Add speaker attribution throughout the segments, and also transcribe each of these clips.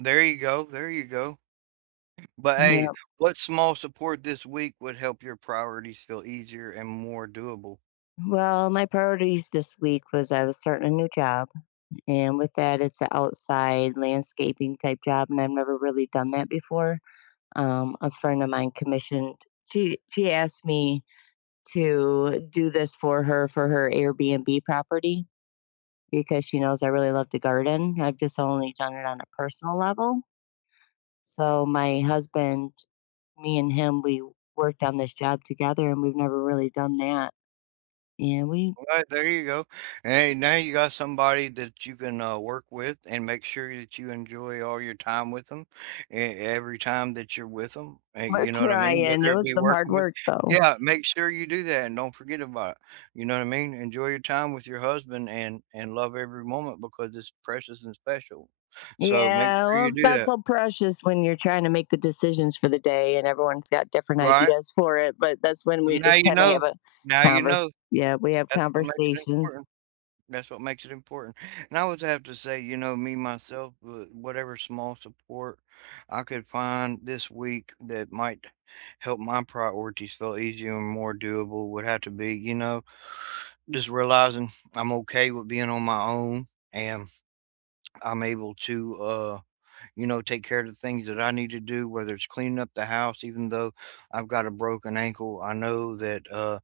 Speaker 1: There you go, there you go. But hey,
Speaker 2: Yep.
Speaker 1: what small support this week would help your priorities feel easier and more doable?
Speaker 2: Well, my priorities this week was, I was starting a new job, and with that, it's a outside landscaping type job, and I've never really done that before. Um, a friend of mine commissioned she she asked me to do this for her, for her Airbnb property, because she knows I really love to garden. I've just only done it on a personal level so, my husband, me and him, we worked on this job together, and we've never really done that, and we
Speaker 1: Alright, there you go. And hey, now you got somebody that you can, uh, work with, and make sure that you enjoy all your time with 'em, e every time that you're with 'em, hey,
Speaker 2: We're
Speaker 1: you know what I mean?
Speaker 2: trying.
Speaker 1: Whether
Speaker 2: It
Speaker 1: it
Speaker 2: was
Speaker 1: be
Speaker 2: some hard
Speaker 1: working with
Speaker 2: work, though.
Speaker 1: yeah, make sure you do that, and don't forget about it. You know what I mean? Enjoy your time with your husband, and and love every moment, because it's precious and special. So make
Speaker 2: Yeah,
Speaker 1: sure
Speaker 2: well,
Speaker 1: you
Speaker 2: it's
Speaker 1: do
Speaker 2: not
Speaker 1: that.
Speaker 2: so precious when you're trying to make the decisions for the day, and everyone's got different
Speaker 1: Right.
Speaker 2: ideas for it, but that's when we
Speaker 1: Now
Speaker 2: just
Speaker 1: you
Speaker 2: kinda
Speaker 1: know.
Speaker 2: have a
Speaker 1: Now you know.
Speaker 2: convers yeah, we have
Speaker 1: That's what makes it
Speaker 2: conversations.
Speaker 1: important. That's what makes it important. And I always have to say, you know, me, myself, wha whatever small support I could find this week that might help my priorities feel easier and more doable would have to be, you know, just realizing I'm okay with being on my own, and I'm able to, uh, you know, take care of the things that I need to do, whether it's cleaning up the house, even though I've got a broken ankle, I know that, uh,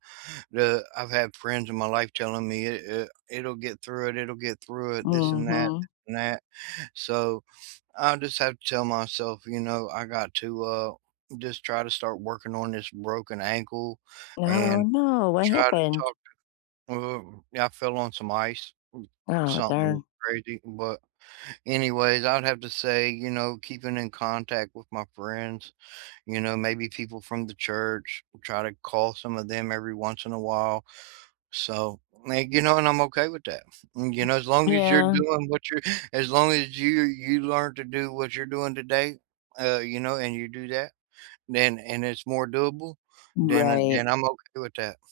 Speaker 1: the I've had friends in my life telling me, "I I It'll get through it, it'll get through it. This and that
Speaker 2: Mhm.
Speaker 1: and that." So, I just have to tell myself, you know, I got to, uh, just try to start working on this broken ankle
Speaker 2: Oh,
Speaker 1: and
Speaker 2: no! What
Speaker 1: try to
Speaker 2: happened?
Speaker 1: talk. I fell on some ice,
Speaker 2: Oh,
Speaker 1: something
Speaker 2: darn.
Speaker 1: crazy, but, anyways, I would have to say, you know, keeping in contact with my friends, you know, maybe people from the church, try to call some of them every once in a while. So, may you know, and I'm okay with that. You know, as long as you're
Speaker 2: Yeah.
Speaker 1: doing what you're as long as you're you learn to do what you're doing today, uh, you know, and you do that, then and it's more doable, then I
Speaker 2: Right.
Speaker 1: then I'm okay with that.